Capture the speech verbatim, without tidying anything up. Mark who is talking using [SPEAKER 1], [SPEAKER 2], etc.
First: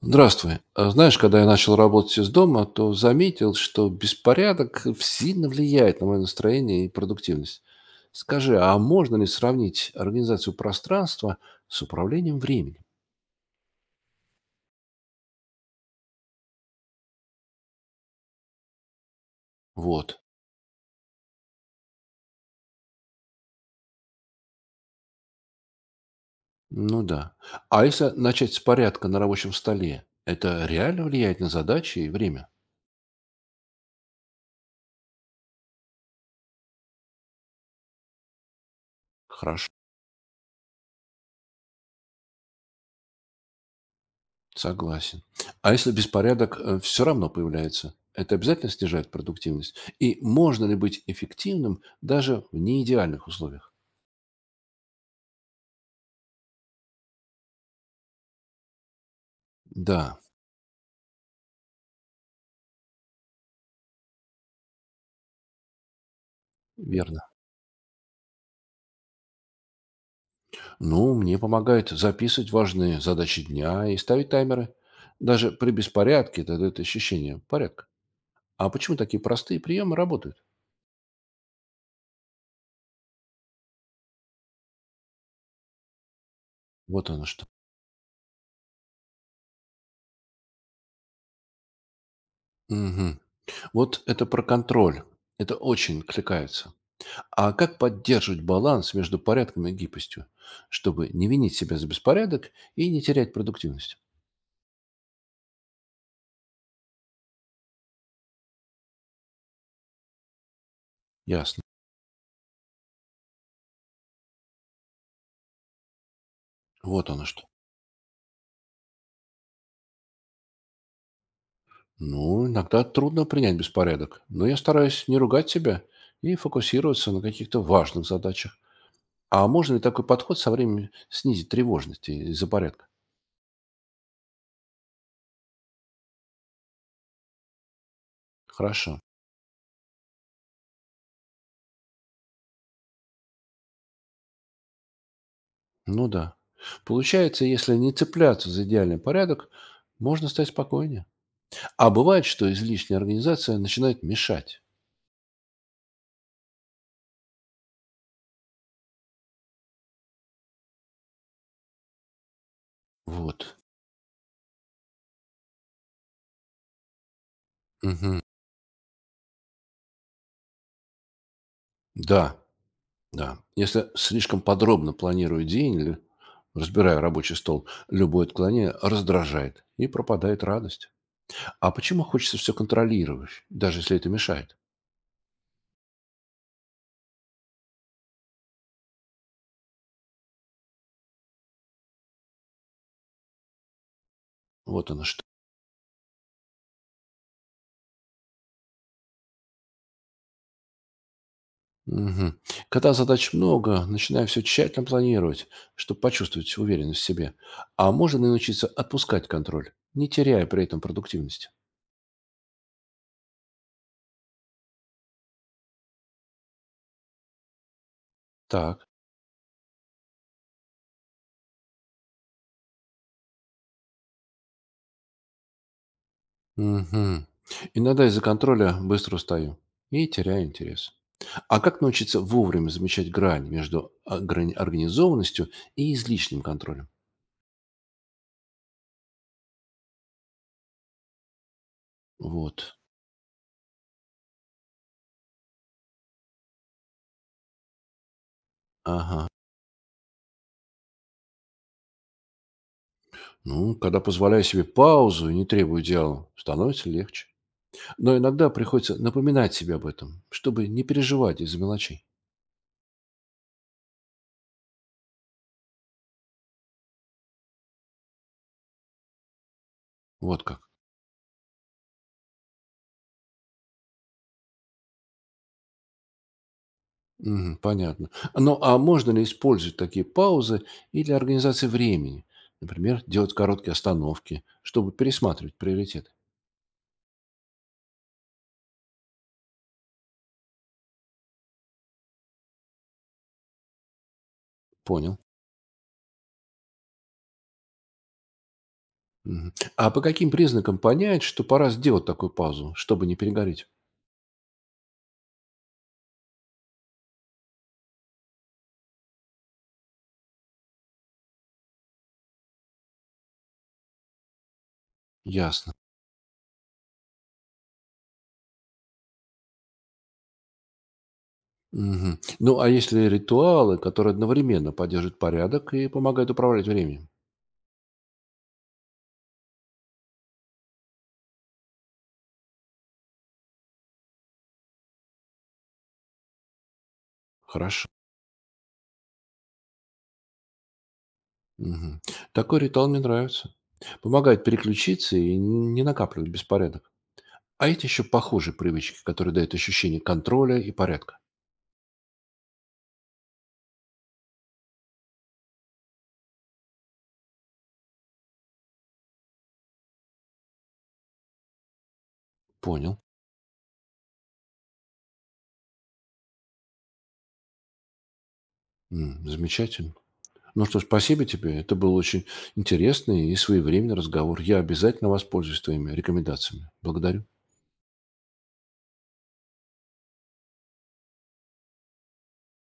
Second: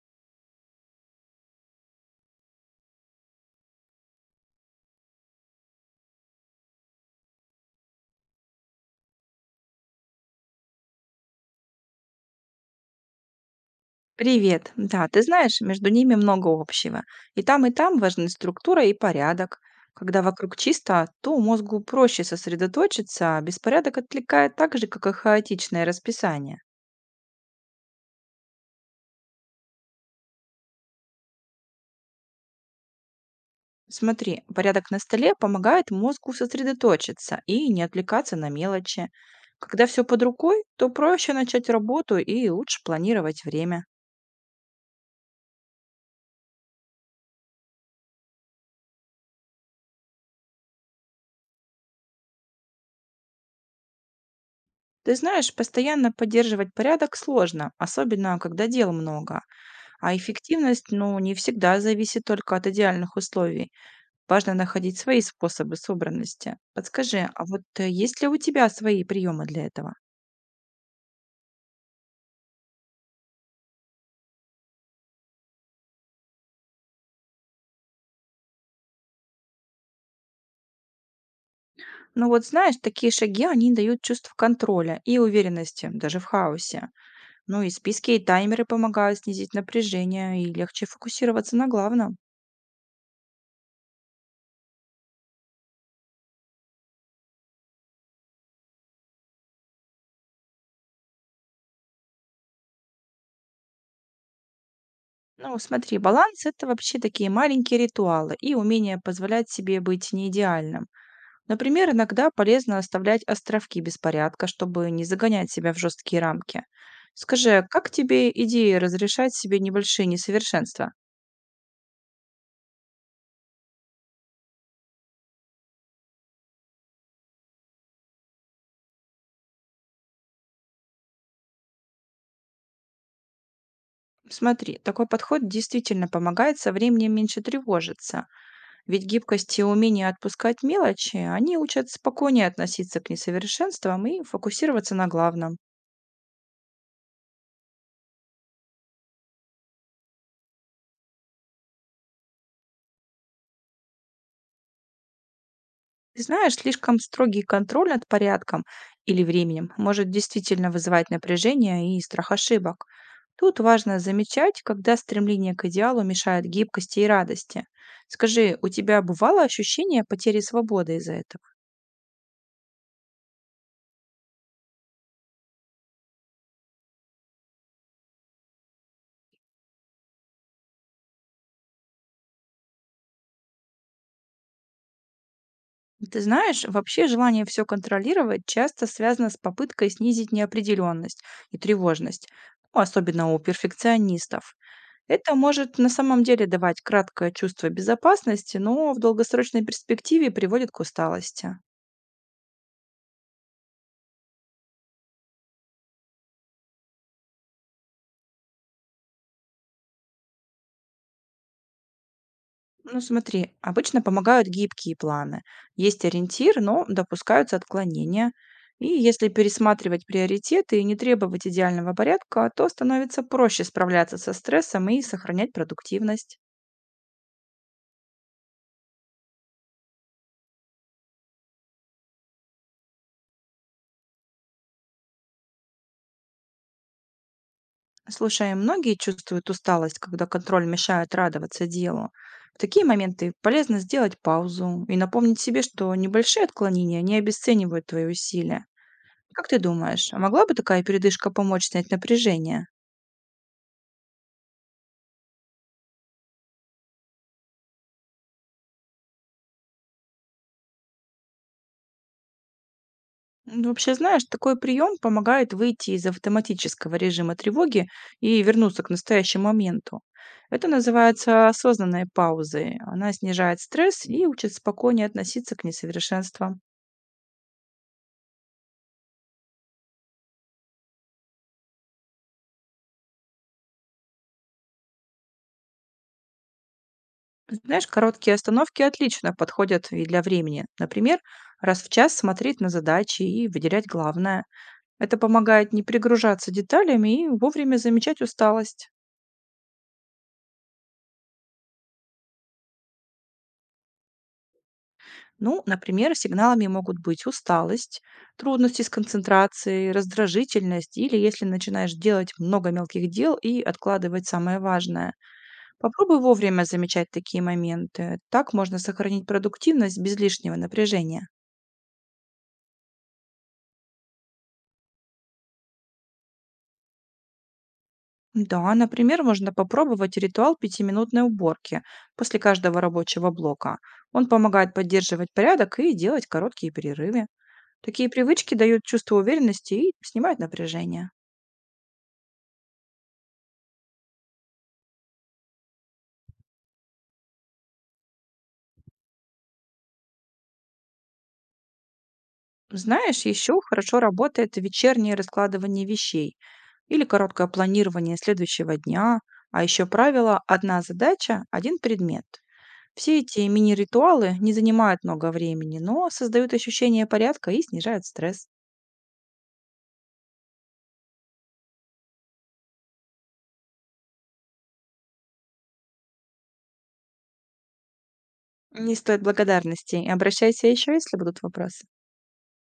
[SPEAKER 1] Здравствуй. А знаешь, когда я начал работать из дома, то заметил, что беспорядок сильно влияет на мое настроение и продуктивность. Скажи, а можно ли сравнить организацию пространства с управлением временем?
[SPEAKER 2] Привет. Да, ты знаешь, между ними много общего. И там, и там важны структура и порядок. Когда
[SPEAKER 1] Вот.
[SPEAKER 2] вокруг чисто, то мозгу проще сосредоточиться, а беспорядок отвлекает так же, как и хаотичное расписание.
[SPEAKER 1] Ну да. А если начать с порядка на рабочем столе, это реально влияет на задачи и время?
[SPEAKER 2] Смотри, порядок на столе помогает мозгу сосредоточиться и не отвлекаться на мелочи.
[SPEAKER 1] Хорошо.
[SPEAKER 2] Когда все под рукой, то проще начать работу и лучше планировать время.
[SPEAKER 1] Согласен. А если беспорядок все равно появляется, это обязательно снижает продуктивность? И можно ли быть эффективным даже в неидеальных условиях?
[SPEAKER 2] Ты знаешь, постоянно поддерживать порядок сложно, особенно когда дел много. А
[SPEAKER 1] Да,
[SPEAKER 2] эффективность, ну, не всегда зависит только от идеальных условий. Важно находить свои способы собранности.
[SPEAKER 1] верно.
[SPEAKER 2] Подскажи, а вот э, есть ли у тебя свои приемы для этого?
[SPEAKER 1] Ну, мне помогает записывать важные задачи дня и ставить таймеры. Даже при беспорядке это дает ощущение порядка. А почему такие простые приемы работают?
[SPEAKER 2] Ну вот знаешь, такие шаги, они дают чувство контроля и уверенности, даже в хаосе.
[SPEAKER 1] Вот оно что.
[SPEAKER 2] Ну и списки и таймеры помогают снизить напряжение и легче фокусироваться на главном.
[SPEAKER 1] Мгм. Вот это про контроль. Это очень кликается. А как поддерживать баланс между порядком и гибкостью, чтобы не винить себя за беспорядок и не терять продуктивность?
[SPEAKER 2] Ну смотри, баланс– это вообще такие маленькие ритуалы и умение позволять себе быть неидеальным.
[SPEAKER 1] Ясно.
[SPEAKER 2] Например, иногда полезно оставлять островки беспорядка, чтобы не загонять себя в жесткие рамки.
[SPEAKER 1] Вот оно что.
[SPEAKER 2] Скажи, а как тебе идея разрешать себе небольшие несовершенства?
[SPEAKER 1] Ну, иногда трудно принять беспорядок, но я стараюсь не ругать себя и фокусироваться на каких-то важных задачах. А можно ли такой подход со временем снизить тревожность из-за порядка?
[SPEAKER 2] Смотри, такой подход действительно помогает со временем меньше тревожиться.
[SPEAKER 1] Хорошо.
[SPEAKER 2] Ведь гибкость и умение отпускать мелочи, они учат спокойнее относиться к несовершенствам и фокусироваться на главном.
[SPEAKER 1] Ну да. Получается, если не цепляться за идеальный порядок, можно стать спокойнее. А бывает, что излишняя организация начинает мешать.
[SPEAKER 2] Ты знаешь, слишком строгий контроль над порядком или временем может действительно вызывать напряжение и страх ошибок.
[SPEAKER 1] Вот.
[SPEAKER 2] Тут важно замечать, когда стремление к идеалу мешает гибкости и радости.
[SPEAKER 1] Мгм.
[SPEAKER 2] Скажи, у тебя бывало ощущение потери свободы из-за этого?
[SPEAKER 1] Да, да. Если слишком подробно планирую день или разбираю рабочий стол, любое отклонение раздражает и пропадает радость. А почему хочется все контролировать, даже если это мешает?
[SPEAKER 2] Ты знаешь, вообще желание все контролировать часто связано с попыткой снизить неопределенность и тревожность, ну, особенно у перфекционистов.
[SPEAKER 1] Вот оно что.
[SPEAKER 2] Это может на самом деле давать краткое чувство безопасности, но в долгосрочной перспективе приводит к усталости.
[SPEAKER 1] Мгм. Когда задач много, начинаю все тщательно планировать, чтобы почувствовать уверенность в себе. А можно и научиться отпускать контроль, не теряя при этом продуктивность.
[SPEAKER 2] Ну смотри, обычно помогают гибкие планы. Есть ориентир, но допускаются отклонения. И
[SPEAKER 1] Так.
[SPEAKER 2] если пересматривать приоритеты и не требовать идеального порядка, то становится проще справляться со стрессом и сохранять продуктивность.
[SPEAKER 1] Мгм. Иногда из-за контроля быстро устаю и теряю интерес. А как научиться вовремя замечать грань между ограни- организованностью и излишним контролем?
[SPEAKER 2] Слушай, многие чувствуют усталость, когда контроль мешает радоваться делу. В
[SPEAKER 1] Вот.
[SPEAKER 2] такие моменты полезно сделать паузу и напомнить себе, что небольшие отклонения не обесценивают твои усилия.
[SPEAKER 1] Ага.
[SPEAKER 2] Как ты думаешь, а могла бы такая передышка помочь снять напряжение?
[SPEAKER 1] Ну, когда позволяю себе паузу и не требую идеала, становится легче. Но иногда приходится напоминать себе об этом, чтобы не переживать из-за мелочей.
[SPEAKER 2] Ну, вообще, знаешь, такой прием помогает выйти из автоматического режима тревоги и вернуться к настоящему моменту.
[SPEAKER 1] Вот
[SPEAKER 2] Это
[SPEAKER 1] как.
[SPEAKER 2] называется осознанной паузой. Она снижает стресс и учит спокойнее относиться к несовершенствам.
[SPEAKER 1] Мгм, понятно. Ну, а можно ли использовать такие паузы и для организации времени? Например, делать короткие остановки, чтобы пересматривать приоритеты.
[SPEAKER 2] Знаешь, короткие остановки отлично подходят и для времени. Например, раз в час смотреть на задачи и выделять главное. Это
[SPEAKER 1] Понял.
[SPEAKER 2] помогает не перегружаться деталями и вовремя замечать усталость.
[SPEAKER 1] Мгм. А по каким признакам понять, что пора сделать такую паузу, чтобы не перегореть?
[SPEAKER 2] Ну, например, сигналами могут быть усталость, трудности с концентрацией, раздражительность или если начинаешь делать много мелких дел и откладывать самое важное.
[SPEAKER 1] Ясно.
[SPEAKER 2] Попробуй вовремя замечать такие моменты. Так можно сохранить продуктивность без лишнего напряжения.
[SPEAKER 1] Мгм. Ну, а есть ли ритуалы, которые одновременно поддерживают порядок и помогают управлять временем?
[SPEAKER 2] Да, например, можно попробовать ритуал пятиминутной уборки после каждого рабочего блока. Он помогает поддерживать порядок и делать короткие перерывы.
[SPEAKER 1] Хорошо.
[SPEAKER 2] Такие привычки дают чувство уверенности и снимают напряжение.
[SPEAKER 1] Мгм. Такой ритуал мне нравится. Помогает переключиться и не накапливать беспорядок. А эти еще похожие привычки, которые дают ощущение контроля и порядка.
[SPEAKER 2] Знаешь, еще хорошо работает вечернее раскладывание вещей или короткое планирование следующего дня, а еще правило «одна задача– один предмет».
[SPEAKER 1] Понял.
[SPEAKER 2] Все эти мини-ритуалы не занимают много времени, но создают ощущение порядка и снижают стресс.
[SPEAKER 1] М, замечательно. Ну что ж, спасибо тебе. Это был очень интересный и своевременный разговор. Я обязательно воспользуюсь твоими рекомендациями. Благодарю.
[SPEAKER 2] Не стоит благодарности. И обращайся еще, если будут вопросы.